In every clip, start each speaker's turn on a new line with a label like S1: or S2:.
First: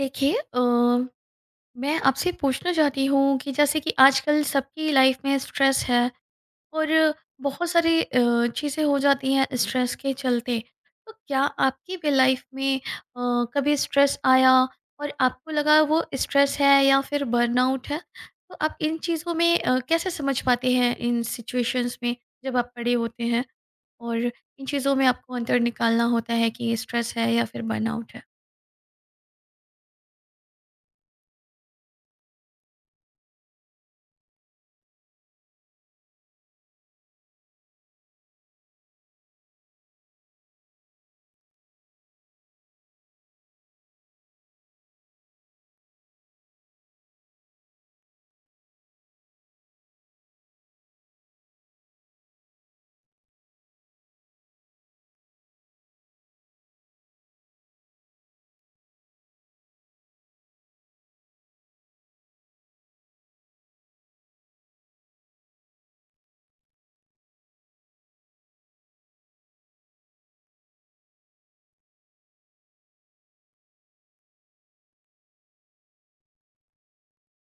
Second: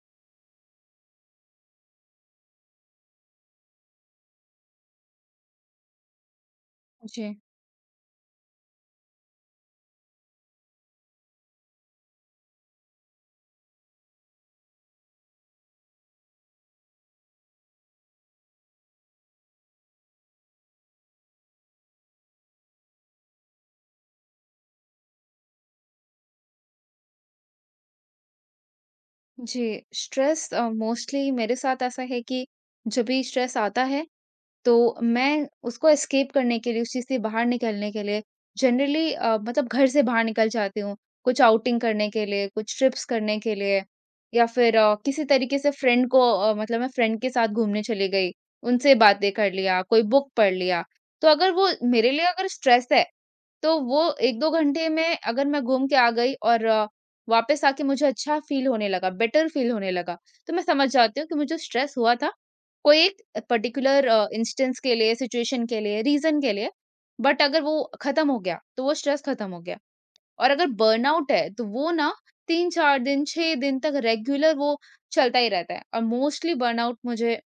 S1: देखिए मैं आपसे पूछना चाहती हूँ कि जैसे कि आजकल सबकी लाइफ में स्ट्रेस है और
S2: जी,
S1: बहुत सारी चीज़ें हो जाती हैं स्ट्रेस के चलते। तो क्या आपकी भी लाइफ में कभी स्ट्रेस आया और आपको लगा वो स्ट्रेस है या फिर बर्नआउट है? तो आप इन चीज़ों में कैसे समझ पाते हैं इन सिचुएशंस में जब आप पड़े होते हैं और इन चीज़ों में आपको अंतर निकालना होता है कि ये स्ट्रेस है या फिर बर्नआउट है?
S2: जी। स्ट्रेस मोस्टली मेरे साथ ऐसा है कि जब भी स्ट्रेस आता है, तो मैं उसको एस्केप करने के लिए, उस चीज़ से बाहर निकलने के लिए जनरली मतलब घर से बाहर निकल जाती हूँ। कुछ आउटिंग करने के लिए, कुछ ट्रिप्स करने के लिए या फिर किसी तरीके से फ्रेंड को मतलब मैं फ्रेंड के साथ घूमने चली गई, उनसे बातें कर लिया, कोई बुक पढ़ लिया। तो अगर वो मेरे लिए अगर स्ट्रेस है, तो वो 1-2 घंटे में अगर मैं घूम के आ गई और वापस आके मुझे अच्छा फ़ील होने लगा, बेटर फ़ील होने लगा, तो मैं समझ जाती हूँ कि मुझे स्ट्रेस हुआ था। कोई एक पर्टिकुलर इंस्टेंस के लिए, सिचुएशन के लिए, रीज़न के लिए, बट अगर वो खत्म हो गया, तो वो स्ट्रेस खत्म हो गया। और अगर बर्नआउट है, तो वो ना 3-4 दिन, 6 दिन तक रेगुलर वो चलता ही रहता है और मोस्टली बर्नआउट मुझे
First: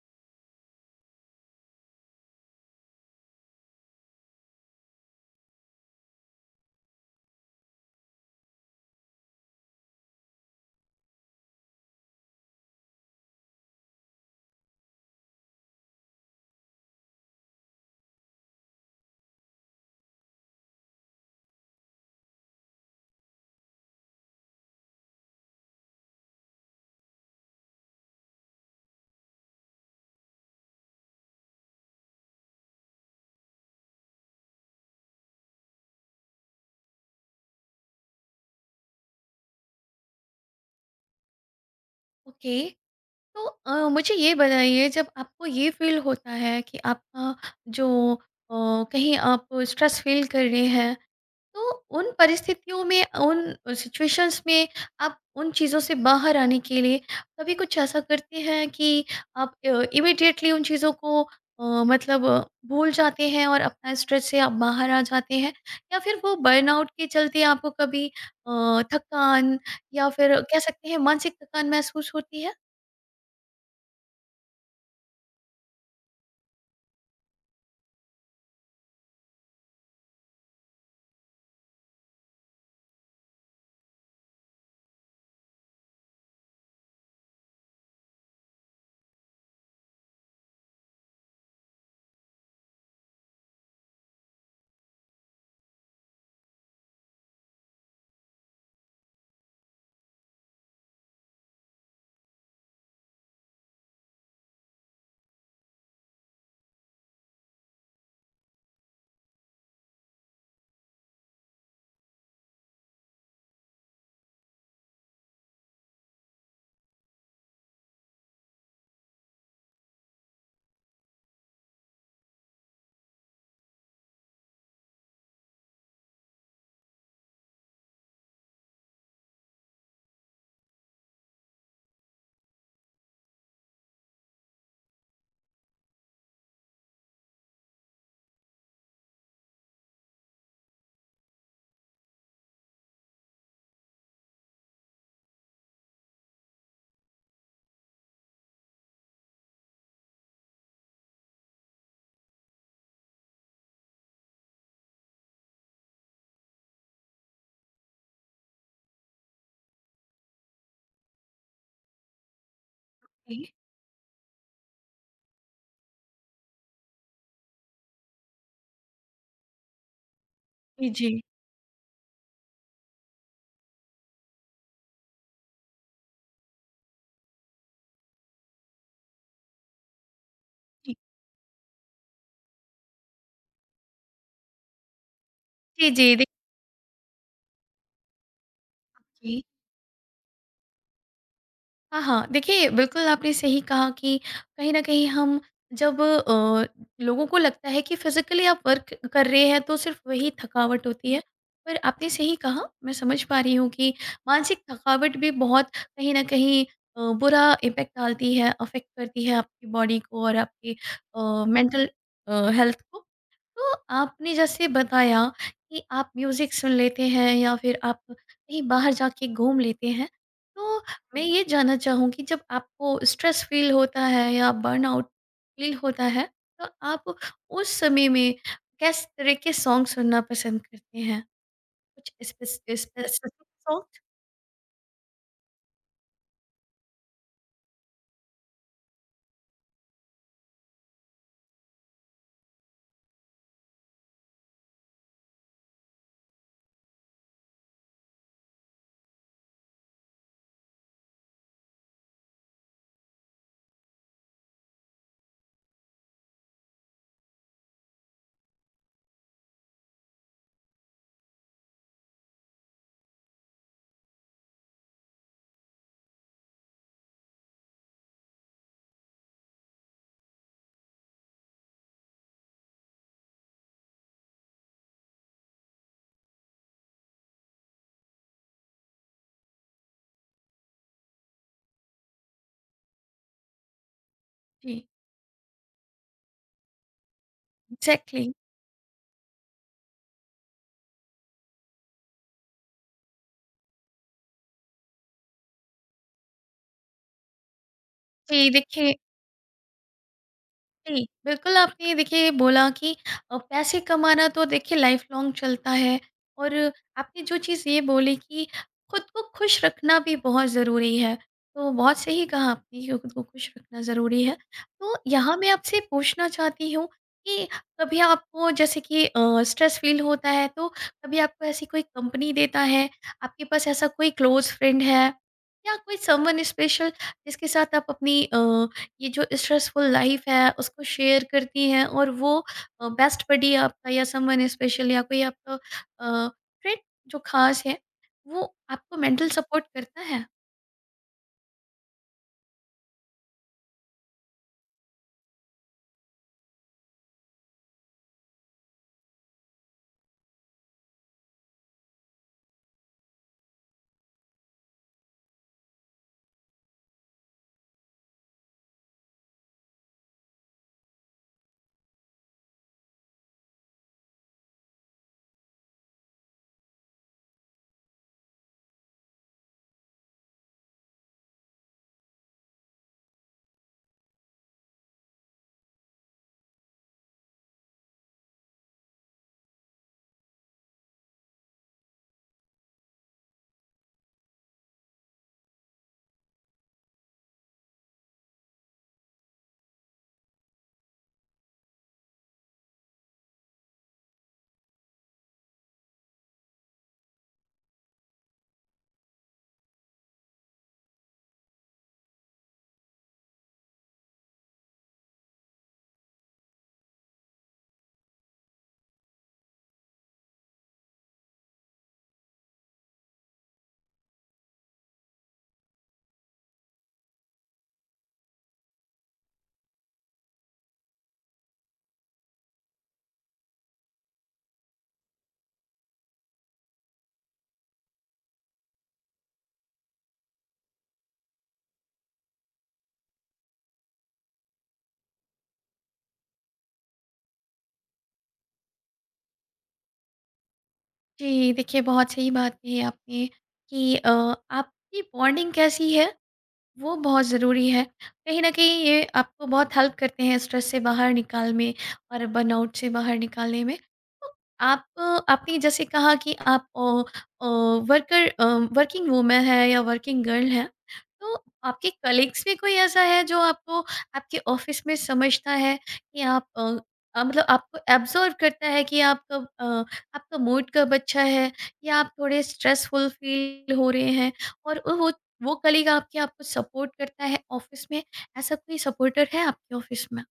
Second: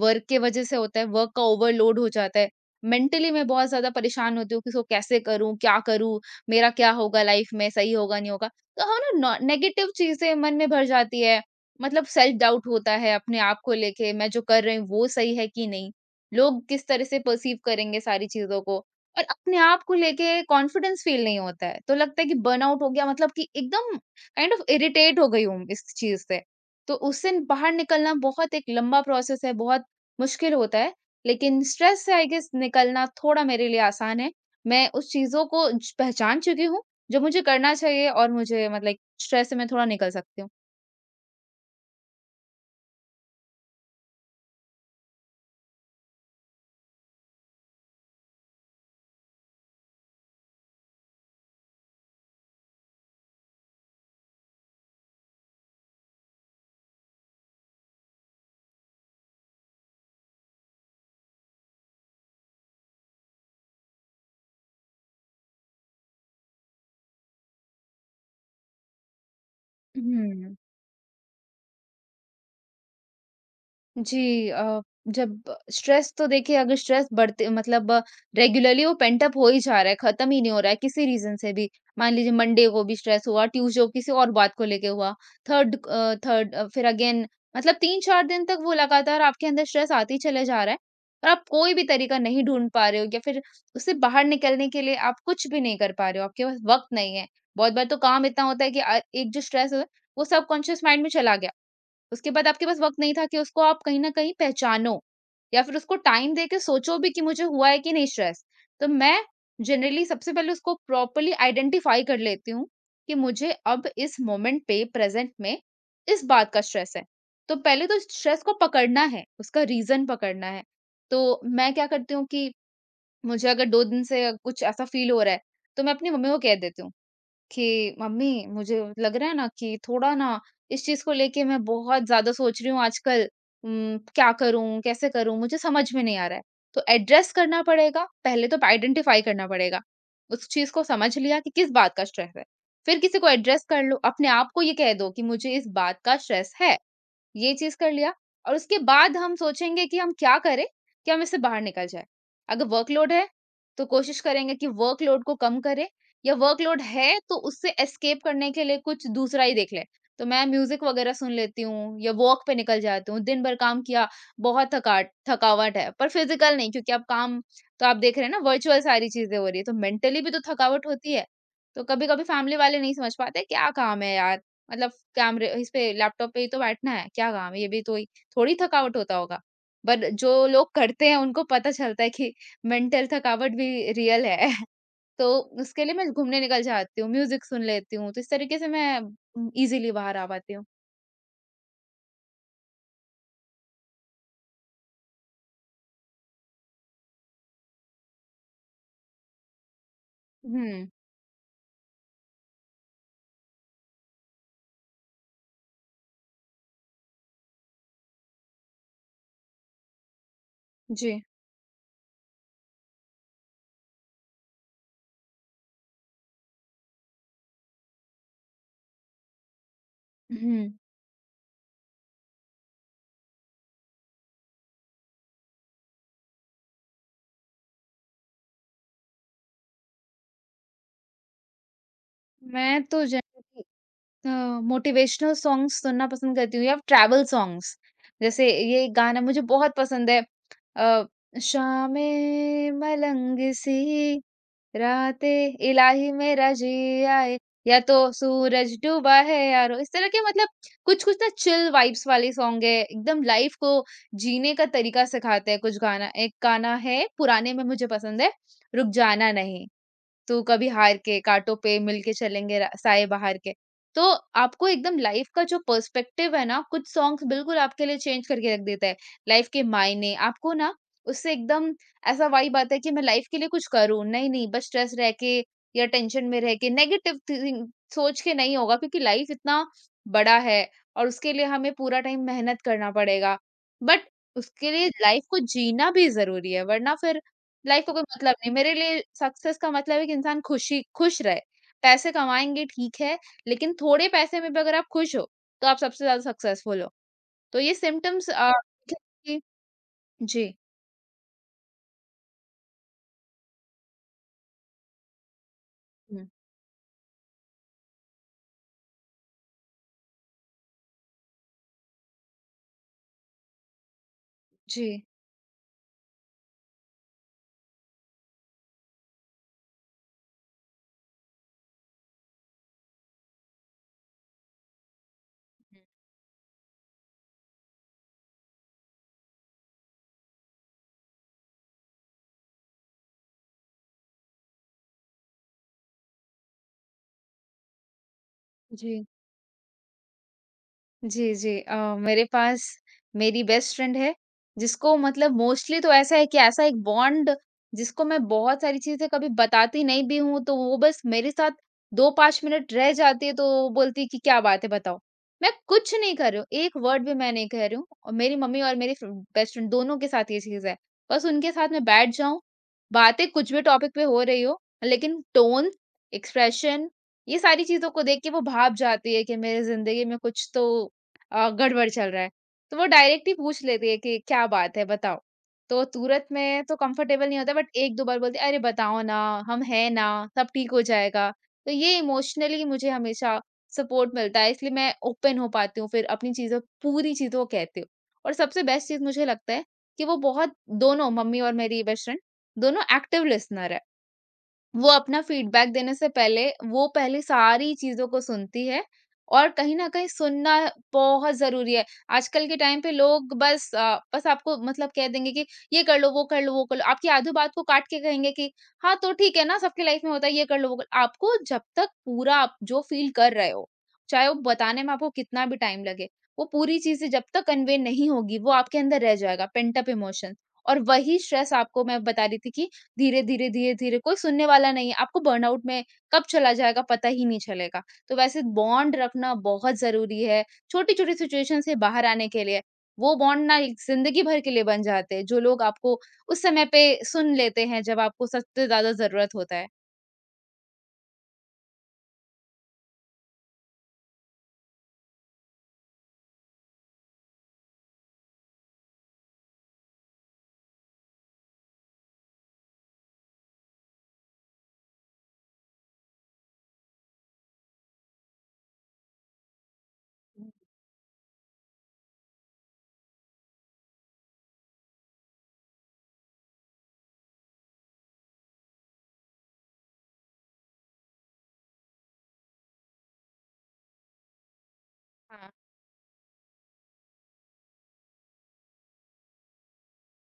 S2: वर्क के वजह से होता है, वर्क का ओवरलोड हो जाता है। मेंटली मैं बहुत ज़्यादा परेशान होती हूँ कि इसको कैसे करूँ, क्या करूँ, मेरा क्या होगा लाइफ में, सही होगा, नहीं होगा। तो हाँ ना, नॉ नेगेटिव चीज़ें मन में भर जाती है, मतलब सेल्फ डाउट होता है अपने आप को लेके, मैं जो कर रही हूँ वो सही है कि नहीं? लोग किस तरह से पर्सीव करेंगे सारी चीज़ों को? और अपने आप को लेके कॉन्फिडेंस फील नहीं होता है, तो लगता है कि बर्नआउट हो गया मतलब कि एकदम काइंड ऑफ इरिटेट हो गई हूँ इस चीज़ से। तो उससे बाहर निकलना बहुत एक लंबा प्रोसेस है, बहुत मुश्किल होता है। लेकिन स्ट्रेस से आई गेस निकलना थोड़ा मेरे लिए आसान है। मैं उस चीज़ों को ज पहचान चुकी हूँ, जो मुझे करना चाहिए और मुझे मतलब स्ट्रेस से मैं थोड़ा निकल सकती हूँ।
S1: ओके। तो मुझे ये बताइए, जब आपको ये फ़ील होता है कि आपका जो अ, कहीं आप स्ट्रेस फ़ील कर रहे हैं, तो उन परिस्थितियों में, उन सिचुएशंस में आप उन चीज़ों से बाहर आने के लिए कभी कुछ ऐसा करते हैं कि आप इमीडिएटली उन चीज़ों को मतलब अ, भूल जाते हैं और अपना स्ट्रेस से आप बाहर आ जाते हैं? या फिर वो बर्नआउट के चलते आपको कभी थकान या फिर
S2: हुँ।
S1: कह सकते हैं मानसिक थकान महसूस होती
S2: जी, जब स्ट्रेस तो देखिए अगर स्ट्रेस बढ़ते मतलब रेगुलरली वो पेंट अप हो ही जा रहा है, खत्म ही नहीं हो रहा है किसी रीजन से भी। मान लीजिए मंडे को भी स्ट्रेस हुआ, ट्यूसडे को किसी और बात को लेके हुआ, फिर अगेन मतलब 3-4 दिन तक वो लगातार आपके अंदर स्ट्रेस आते ही चले जा रहा है और आप कोई भी तरीका नहीं ढूँढ पा रहे हो या फिर उससे बाहर निकलने के लिए आप कुछ भी नहीं कर पा रहे हो, आपके पास वक़्त नहीं है। बहुत बार तो काम इतना होता है कि एक जो स्ट्रेस है वो सबकॉन्शियस माइंड में चला गया। उसके बाद आपके पास वक़्त नहीं था कि उसको आप कहीं न कहीं पहचानो या फिर उसको टाइम दे के सोचो भी कि मुझे हुआ है कि नहीं स्ट्रेस। तो मैं जनरली सबसे पहले उसको प्रॉपर्ली आइडेंटिफ़ाई कर लेती हूँ कि मुझे अब इस मोमेंट पे प्रेज़ेंट में इस बात का स्ट्रेस है। तो पहले तो स्ट्रेस को पकड़ना है, उसका रीज़न पकड़ना है। तो मैं क्या करती हूँ कि मुझे अगर 2 दिन से कुछ ऐसा फ़ील हो रहा है, तो मैं अपनी मम्मी को कह देती हूँ। कि मम्मी मुझे लग रहा है ना कि थोड़ा ना इस चीज को लेके मैं बहुत ज्यादा सोच रही हूँ आजकल, क्या करूं कैसे करूं मुझे समझ में नहीं आ रहा है। तो एड्रेस करना पड़ेगा, पहले तो आइडेंटिफाई करना पड़ेगा। उस चीज को समझ लिया कि किस बात का स्ट्रेस है, फिर किसी को एड्रेस कर लो, अपने आप को ये कह दो कि मुझे इस बात का स्ट्रेस है, ये चीज़ कर लिया। और उसके बाद हम सोचेंगे कि हम क्या करें कि हम इससे बाहर निकल जाएँ। अगर वर्कलोड है, तो कोशिश करेंगे कि वर्कलोड को कम करें या वर्कलोड है तो उससे एस्केप करने के लिए कुछ दूसरा ही देख लें। तो मैं म्यूज़िक वग़ैरह सुन लेती हूँ या वॉक पे निकल जाती हूँ। दिन
S1: है?
S2: भर काम किया, बहुत थकाट थकावट है पर फ़िज़िकल नहीं, क्योंकि अब काम तो आप देख रहे हैं ना वर्चुअल सारी चीज़ें हो रही है, तो मेंटली भी तो थकावट
S1: जी,
S2: होती
S1: जी।
S2: है। तो कभी-कभी फ़ैमिली वाले नहीं समझ पाते क्या काम है यार? मतलब कैमरे इस पे लैपटॉप पे ही तो बैठना है, क्या काम है? ये भी तो ही थोड़ी थकावट होता होगा। बट जो लोग
S1: जी,
S2: करते हैं उनको पता चलता है कि मेंटल थकावट भी रियल है। तो उसके
S1: जी,
S2: लिए मैं
S1: जी,
S2: घूमने निकल जाती हूँ, म्यूज़िक सुन लेती हूँ, तो इस तरीके से मैं
S1: देखिए
S2: ईज़िली बाहर आ पाती हूँ।
S1: हाँ, हाँ, देखिए बिल्कुल आपने सही कहा कि कहीं न कहीं हम जब लोगों को लगता है कि फिज़िकली आप वर्क कर रहे हैं तो सिर्फ़ वही थकावट
S2: हुँ,
S1: होती है। पर आपने सही कहा, मैं समझ पा रही हूँ कि मानसिक थकावट भी बहुत कहीं न कहीं बुरा इम्पैक्ट डालती है, अफ़ेक्ट करती है आपकी बॉडी को और आपकी
S2: जी।
S1: मेंटल हेल्थ को। तो आपने जैसे बताया कि आप म्यूजिक सुन लेते हैं या फिर आप कहीं बाहर जाके घूम लेते हैं,
S2: हुँ,
S1: तो मैं ये जानना चाहूँगी, जब आपको स्ट्रेस फील होता है या बर्नआउट फील होता है तो आप उस समय में किस तरह के सॉन्ग सुनना पसंद करते हैं? कुछ
S2: मैं तो
S1: स्पेसिफिक सॉन्ग?
S2: अ, मोटिवेशनल सॉन्ग्स सुनना पसंद करती हूँ या ट्रैवल सॉन्ग्स। जैसे ये गाना मुझे बहुत पसंद है, अ, "शामें मलंग सी, राते इलाही मेरा जी आए, या तो सूरज डूबा है यारो।" इस तरह के मतलब कुछ-कुछ ना चिल वाइब्स वाले सॉन्ग है। एकदम लाइफ को जीने का तरीका सिखाते हैं कुछ गाना। एक गाना है पुराने में मुझे पसंद है, "रुक जाना नहीं।" तू कभी हार के, काँटों पे मिलके चलेंगे रा साए बहार के। तो आपको एकदम लाइफ़ का जो पर्सपेक्टिव है ना, कुछ सॉन्ग्स बिल्कुल आपके लिए चेंज करके रख देता है। लाइफ़ के मायने आपको ना उससे एकदम ऐसा वाइब आता है कि मैं लाइफ़ के लिए कुछ करूँ। नहीं, नहीं बस स्ट्रेस रह के या टेंशन में रह के नेगेटिव थिंक सोच के नहीं होगा, क्योंकि लाइफ़ इतना बड़ा है और उसके लिए हमें पूरा टाइम मेहनत करना पड़ेगा। बट उसके
S1: जी,
S2: लिए लाइफ़ को जीना भी ज़रूरी है, वरना फिर लाइफ का कोई
S1: एग्जैक्टली, exactly.
S2: मतलब नहीं। मेरे लिए सक्सेस का मतलब है कि इंसान खुशी खुश रहे। पैसे कमाएँगे ठीक है, लेकिन थोड़े पैसे में भी अगर आप खुश हो, तो आप सबसे ज़्यादा सक्सेसफुल हो। तो ये सिम्पटम्स
S1: जी देखिए,
S2: जी।
S1: जी, बिल्कुल आपने देखिए बोला कि पैसे कमाना तो देखिए लाइफ लॉन्ग चलता है
S2: हुँ,
S1: और आपने जो चीज़ ये बोली कि खुद को खुश रखना भी बहुत ज़रूरी है। तो बहुत सही कहा आपने कि खुद को खुश रखना ज़रूरी है। तो
S2: जी।
S1: यहाँ मैं आपसे पूछना चाहती हूँ कि कभी आपको, जैसे कि स्ट्रेस फील होता है, तो कभी आपको ऐसी कोई कंपनी देता है? आपके पास ऐसा कोई क्लोज फ्रेंड है या
S2: हुँ,
S1: कोई समवन स्पेशल जिसके साथ आप अपनी ये जो स्ट्रेसफुल लाइफ है उसको शेयर करती हैं, और वो बेस्ट बडी आपका या समवन स्पेशल या कोई आपका फ्रेंड जो खास है, वो आपको
S2: जी।
S1: मेंटल सपोर्ट करता है?
S2: जी, जी। मेरे पास मेरी बेस्ट फ्रेंड है, जिसको मतलब मोस्टली तो ऐसा है कि ऐसा एक बॉन्ड जिसको मैं बहुत सारी चीज़ें कभी बताती नहीं भी हूँ, तो वो बस मेरे साथ 2-5 मिनट रह जाती है, तो वो बोलती है कि क्या बात है बताओ। मैं कुछ नहीं कर रही हूँ, एक वर्ड भी मैं नहीं कह रही हूँ, और मेरी मम्मी और मेरी फ्र बेस्ट फ्रेंड दोनों के साथ ये चीज़ है। बस उनके साथ मैं बैठ जाऊँ, बातें कुछ भी टॉपिक पे हो रही हो, लेकिन टोन, एक्सप्रेशन, ये सारी चीज़ों को देख के वो भाप जाती है कि मेरी ज़िंदगी में कुछ तो गड़बड़ चल रहा है, तो वो डायरेक्ट ही पूछ लेती है कि क्या बात है बताओ? तो तुरंत में तो कंफर्टेबल नहीं होता, बट 1-2 बार बोलती है, "अरे बताओ ना, हम हैं ना, सब ठीक हो जाएगा।" तो ये इमोशनली मुझे हमेशा सपोर्ट मिलता है, इसलिए मैं ओपन हो पाती हूँ, फिर अपनी चीज़ों पूरी चीज़ों को कहती हूँ। और सबसे बेस्ट चीज़ मुझे लगता है कि वो बहुत, दोनों मम्मी और मेरी बेस्ट फ्रेंड, दोनों एक्टिव लिसनर है। वो अपना फीडबैक देने से पहले वो पहले सारी चीज़ों को सुनती है, और कहीं न कहीं सुनना बहुत ज़रूरी है। आजकल के टाइम पे लोग बस बस आपको मतलब कह देंगे कि ये कर लो, वो कर लो, वो कर लो। आपकी आधी बात को काट के कहेंगे कि हाँ, तो ठीक है ना, सबकी लाइफ में होता है, ये कर लो, वो कर लो। आपको जब तक पूरा आप जो फ़ील कर रहे हो, चाहे वो बताने में आपको कितना भी टाइम लगे, वो पूरी चीज़ें जब तक कन्वे नहीं होगी, वो आपके अंदर रह जाएगा, पिंट अप इमोशन, और वही स्ट्रेस आपको मैं बता रही थी कि धीरे, धीरे, धीरे, धीरे कोई सुनने वाला नहीं है, आपको बर्नआउट में कब चला जाएगा पता ही नहीं चलेगा। तो वैसे बॉन्ड रखना बहुत ज़रूरी है, छोटी-छोटी सिचुएशन से बाहर आने के लिए। वो बॉन्ड ना एक ज़िंदगी भर के लिए बन जाते हैं, जो लोग आपको उस समय पे सुन लेते हैं जब आपको सबसे ज़्यादा ज़रूरत होता है।
S1: जी देखिए, बहुत सही बात कही आपने कि आपकी बॉन्डिंग कैसी है, वो बहुत ज़रूरी है। कहीं न कहीं ये आपको बहुत हेल्प करते हैं स्ट्रेस से बाहर निकाल में और बर्नआउट से बाहर निकालने में। तो आप आपने जैसे कहा कि आप अ, वर्कर वर्किंग वूमेन है या वर्किंग गर्ल हैं, तो आपके कलीग्स में कोई ऐसा है जो आपको आपके ऑफ़िस में समझता है कि आप मतलब आपको एब्ज़ॉर्ब करता है कि आप कब आपका मूड कब अच्छा है या आप थोड़े स्ट्रेसफुल फ़ील हो रहे हैं, और वो
S2: हाँ।
S1: वो कलीग आपके आपको सपोर्ट करता है ऑफिस में? ऐसा कोई सपोर्टर है आपके ऑफिस में?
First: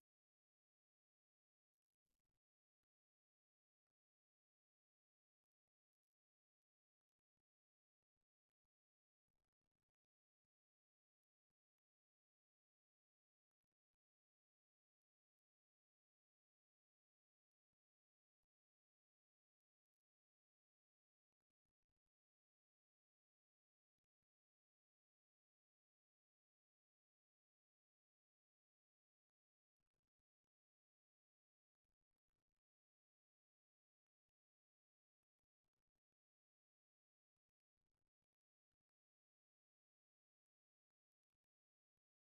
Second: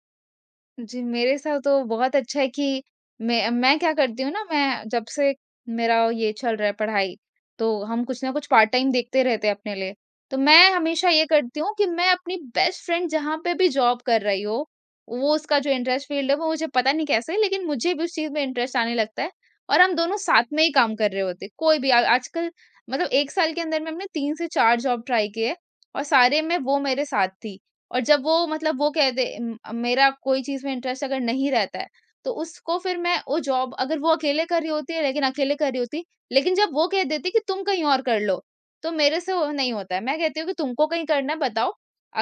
S2: जी, मेरे साथ तो बहुत अच्छा है कि मैं क्या करती हूँ ना, मैं जब से मेरा ये चल रहा है पढ़ाई, तो हम कुछ ना कुछ पार्ट टाइम देखते रहते हैं अपने लिए। तो मैं हमेशा ये करती हूँ कि मैं अपनी बेस्ट फ्रेंड जहाँ पे भी जॉब कर रही हो, वो उसका जो इंटरेस्ट फील्ड है वो मुझे पता नहीं कैसे, लेकिन मुझे भी उस चीज़ में इंटरेस्ट आने लगता है और हम दोनों साथ में ही काम कर रहे होते हैं। कोई भी आ आजकल मतलब 1 साल के अंदर में हमने 3 से 4 जॉब ट्राई किए, और सारे में वो मेरे साथ थी। और जब वो मतलब वो कह दे म मेरा कोई चीज़ में इंटरेस्ट अगर नहीं रहता है, तो उसको फिर मैं वो जॉब अगर वो अकेले कर रही होती है लेकिन अकेले कर रही होती, लेकिन जब वो कह देती कि तुम कहीं और कर लो, तो मेरे से वो नहीं होता है। मैं कहती हूँ कि तुमको कहीं करना है बताओ,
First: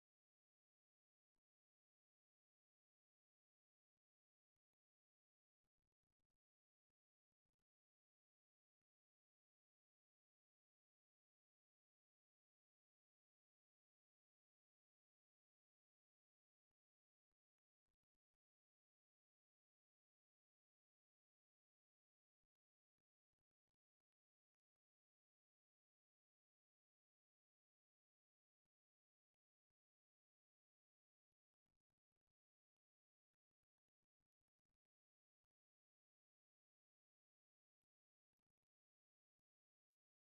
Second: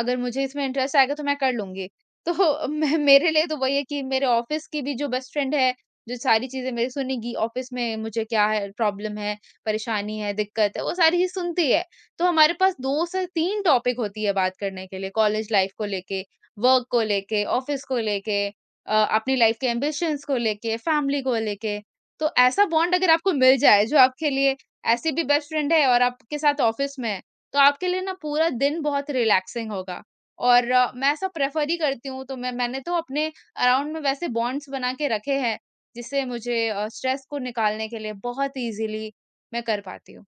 S2: अगर मुझे इसमें इंटरेस्ट आएगा तो मैं कर लूँगी। तो मैं मेरे लिए तो वही है कि मेरे ऑफ़िस की भी जो बेस्ट फ्रेंड है, जो सारी चीज़ें मेरी सुनेगी ऑफ़िस में मुझे क्या है, प्रॉब्लम है, परेशानी है, दिक्कत है, वो सारी चीज़ सुनती है। तो हमारे पास 2 से 3 टॉपिक होती है बात करने के लिए, कॉलेज लाइफ को लेके, वर्क को लेके, ऑफिस को लेके अपनी लाइफ के एम्बिशंस को लेके, फैमिली को लेके। तो ऐसा बॉन्ड अगर आपको मिल जाए जो आपके लिए ऐसे भी बेस्ट फ्रेंड है और आपके साथ ऑफिस में है, तो आपके लिए ना पूरा दिन बहुत रिलैक्सिंग होगा। और मैं ऐसा प्रेफ़र ही करती हूँ, तो मैंने तो अपने अराउंड में वैसे बॉन्ड्स बना के रखे हैं, जिससे मुझे स्ट्रेस को निकालने के लिए बहुत ईज़िली मैं कर पाती हूँ।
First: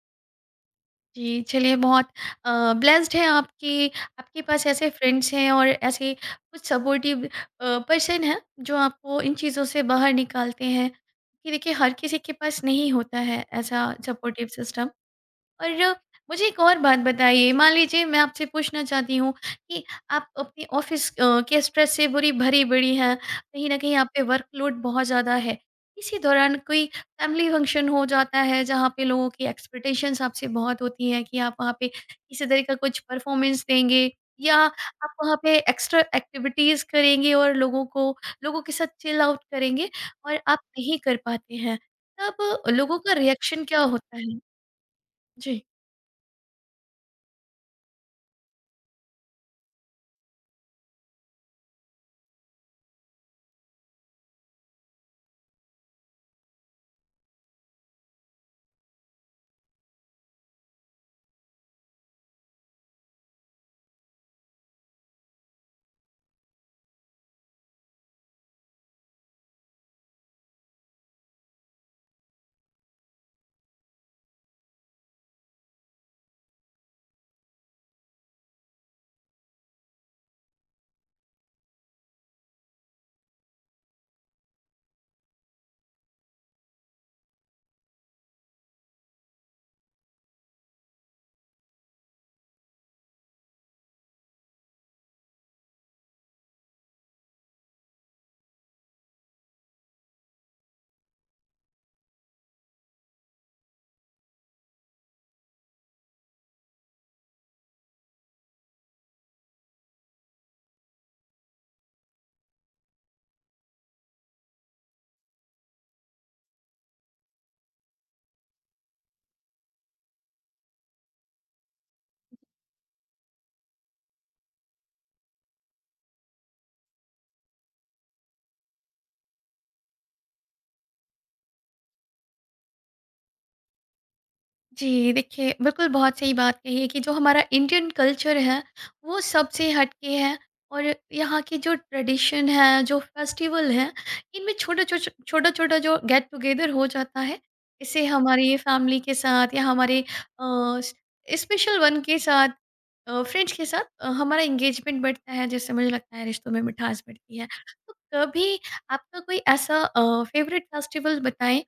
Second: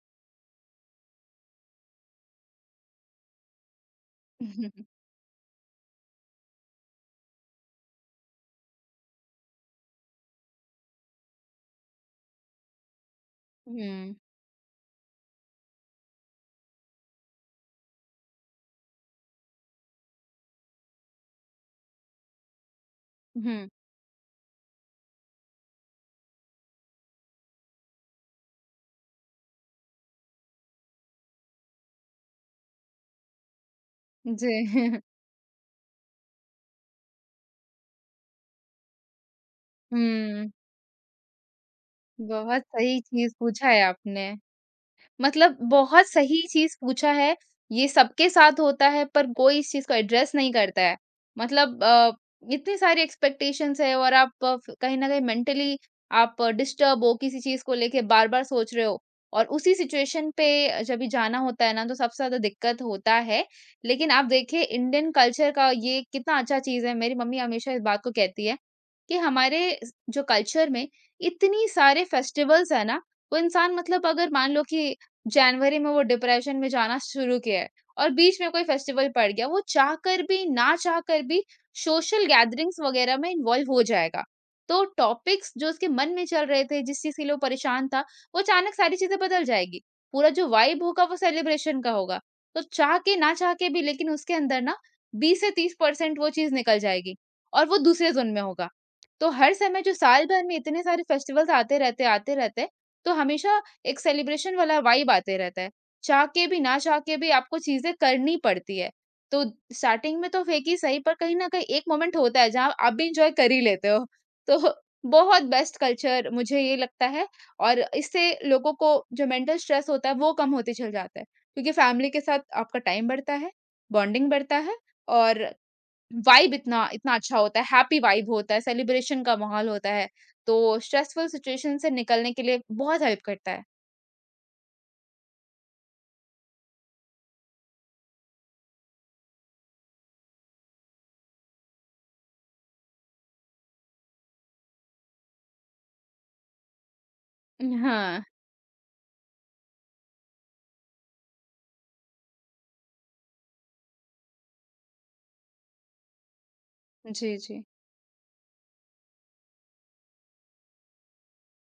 S1: जी, चलिए, बहुत ब्लेस्ड हैं आप कि आपके पास ऐसे फ्रेंड्स हैं और ऐसे कुछ सपोर्टिव पर्सन हैं जो आपको इन चीज़ों से बाहर निकालते हैं। कि देखिए, हर किसी के पास नहीं होता है ऐसा
S2: हुँ।
S1: Supportive system. और मुझे एक और बात बताइए, मान लीजिए मैं आपसे पूछना चाहती हूँ कि आप अपने ऑफ़िस के स्ट्रेस से बुरी भरी-पड़ी हैं,
S2: हुँ,
S1: कहीं न कहीं आप पे वर्कलोड बहुत ज़्यादा है। इसी दौरान कोई फैमिली फंक्शन हो जाता है, जहाँ पे लोगों की एक्सपेक्टेशंस आपसे बहुत होती हैं कि आप वहाँ पे किसी तरह का कुछ परफ़ॉर्मेंस देंगे
S2: जी।
S1: या आप वहाँ पे एक्स्ट्रा एक्टिविटीज़ करेंगे और लोगों को लोगों के साथ चिल आउट करेंगे, और
S2: हुँ,
S1: आप नहीं कर पाते हैं। तब
S2: बहुत
S1: लोगों
S2: सही
S1: का
S2: चीज़
S1: रिएक्शन
S2: पूछा
S1: क्या
S2: है
S1: होता
S2: आपने।
S1: है?
S2: मतलब
S1: जी।
S2: बहुत सही चीज़ पूछा है, ये सबके साथ होता है पर कोई इस चीज़ को एड्रेस नहीं करता है। मतलब इतनी सारी एक्सपेक्टेशंस है और आप अ, फ कहीं न कहीं मेंटली आप डिस्टर्ब हो, किसी चीज़ को लेके बार-बार सोच रहे हो और उसी सिचुएशन पे जब भी जाना होता है ना, तो सबसे ज़्यादा दिक्कत होता है। लेकिन आप देखिए इंडियन कल्चर का ये कितना अच्छा चीज़ है, मेरी मम्मी हमेशा इस बात को कहती है कि हमारे जो कल्चर में इतनी सारे फेस्टिवल्स है ना, वो इंसान मतलब अगर मान लो कि जनवरी में वो डिप्रेशन में जाना शुरू किया है और बीच में कोई फेस्टिवल पड़ गया वो चाह कर भी ना चाह कर भी सोशल गैदरिंग्स वगैरह में इन्वॉल्व हो जाएगा। तो टॉपिक्स जो उसके मन में चल रहे थे जिस चीज के लिए वो परेशान था वो अचानक सारी चीजें बदल जाएगी। पूरा जो वाइब होगा वो सेलिब्रेशन का होगा। तो चाह के ना चाह के भी लेकिन उसके अंदर ना 20 से 30 परसेंट वो चीज निकल जाएगी और वो दूसरे जोन में होगा। तो हर समय जो साल भर में इतने सारे फेस्टिवल्स आते रहते तो हमेशा एक सेलिब्रेशन वाला वाइब आते रहता है। चाह के भी, ना चाह के भी आपको चीज़ें करनी पड़ती है। तो स्टार्टिंग में तो फेंकी सही पर कहीं न कहीं एक मोमेंट होता है जहाँ आप भी एन्जॉय कर ही लेते हो। तो बहुत बेस्ट कल्चर मुझे ये लगता है और इससे लोगों को जो मेंटल स्ट्रेस होता है वो कम होते चल जाता है। क्योंकि फैमिली के साथ आपका टाइम बढ़ता है, बॉन्डिंग बढ़ता है और वाइब इतना इतना अच्छा होता है, हैप्पी वाइब होता है, सेलिब्रेशन का माहौल होता है। तो स्ट्रेसफुल सिचुएशन से निकलने के लिए बहुत हेल्प करता है।
S1: जी देखिए, बिल्कुल बहुत सही बात कही है कि जो हमारा इंडियन कल्चर है वो सबसे हटके है, और यहाँ की जो ट्रेडिशन है, जो फेस्टिवल है, इनमें छोटा छोटा छोटा छोटा जो गेट टुगेदर हो जाता है, इससे
S2: हाँ,
S1: हमारी फैमिली के साथ या हमारे स्पेशल वन के साथ, फ्रेंड्स के साथ हमारा एंगेजमेंट बढ़ता है, जिससे मुझे लगता है रिश्तों में मिठास
S2: जी,
S1: बढ़ती है।
S2: जी।
S1: तो कभी आपका कोई ऐसा फेवरेट फेस्टिवल बताएं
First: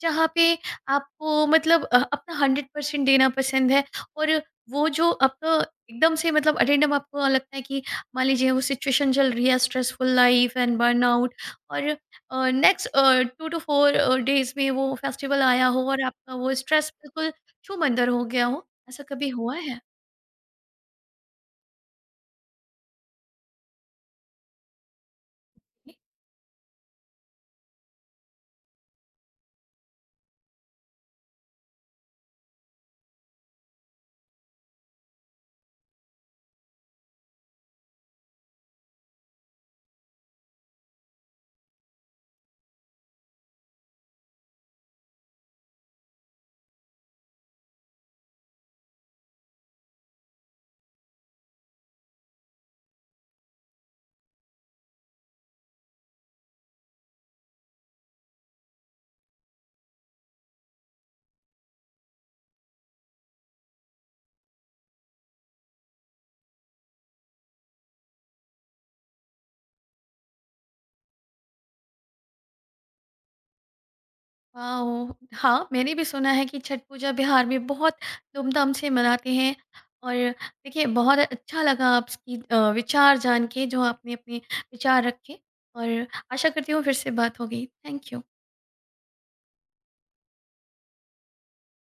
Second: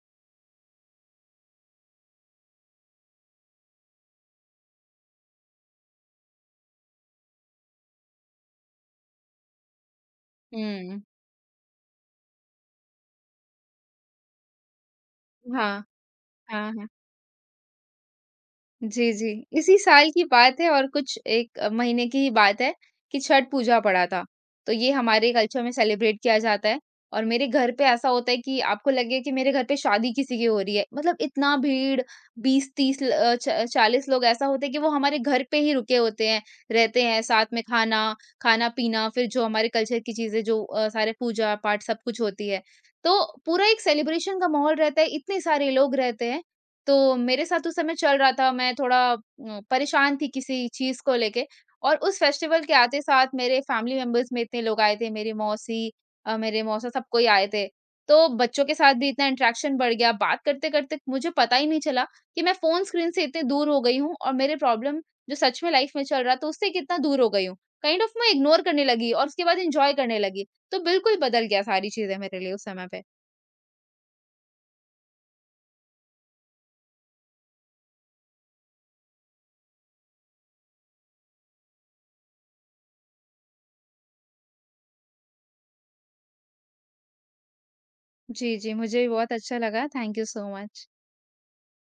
S1: जहाँ पे आपको मतलब अपना 100% देना पसंद है, और वो जो आपका एकदम से मतलब अटेंडम आपको लगता है कि मान लीजिए वो सिचुएशन चल रही है स्ट्रेसफुल लाइफ एंड
S2: हुँ,
S1: बर्नआउट और next to to four days में वो फेस्टिवल आया हो
S2: हाँ,
S1: और आपका वो
S2: हाँ, हाँ,
S1: स्ट्रेस बिल्कुल छूमंतर हो गया हो, ऐसा
S2: जी,
S1: कभी
S2: जी।
S1: हुआ
S2: इसी
S1: है?
S2: साल की बात है और कुछ 1 महीने की ही बात है कि छठ पूजा पड़ा था। तो ये हमारे कल्चर में सेलिब्रेट किया जाता है और मेरे घर पे ऐसा होता है कि आपको लगे कि मेरे घर पे शादी किसी की हो रही है। मतलब इतना भीड़ 20-30 ल अ, च 40 लोग ऐसा होते हैं कि वो हमारे घर पे ही रुके होते हैं, रहते हैं, साथ में खाना, खाना-पीना, फिर जो हमारे कल्चर की चीज़ें जो सारे पूजा-पाठ सब कुछ होती है। तो पूरा एक सेलिब्रेशन का माहौल रहता है, इतने सारे लोग रहते हैं। तो मेरे साथ उस समय चल रहा था, मैं थोड़ा परेशान थी किसी चीज़ को लेके और उस फेस्टिवल के आते साथ मेरे फैमिली मेंबर्स में इतने लोग आए थे, मेरी मौसी मेरे मौसा सब कोई आए थे। तो बच्चों के साथ भी इतना इंटरेक्शन बढ़ गया, बात करते-करते मुझे पता ही नहीं चला कि मैं फ़ोन स्क्रीन से इतने दूर हो गई हूँ और मेरे प्रॉब्लम जो सच में लाइफ़ में चल रहा था, उससे कितना दूर हो गई हूँ। काइंड ऑफ मैं इग्नोर करने लगी और उसके बाद एन्जॉय करने लगी। तो बिल्कुल बदल गया सारी चीज़ें मेरे लिए उस समय पे।
S1: वाओ! हाँ, मैंने भी सुना है कि छठ पूजा बिहार में बहुत धूमधाम से मनाते हैं, और देखिए बहुत अच्छा लगा आपकी विचार जान के जो आपने अपने विचार रखे, और आशा करती हूँ फिर से बात होगी। Thank you.
S2: जी, जी, मुझे भी बहुत अच्छा लगा। Thank you so much.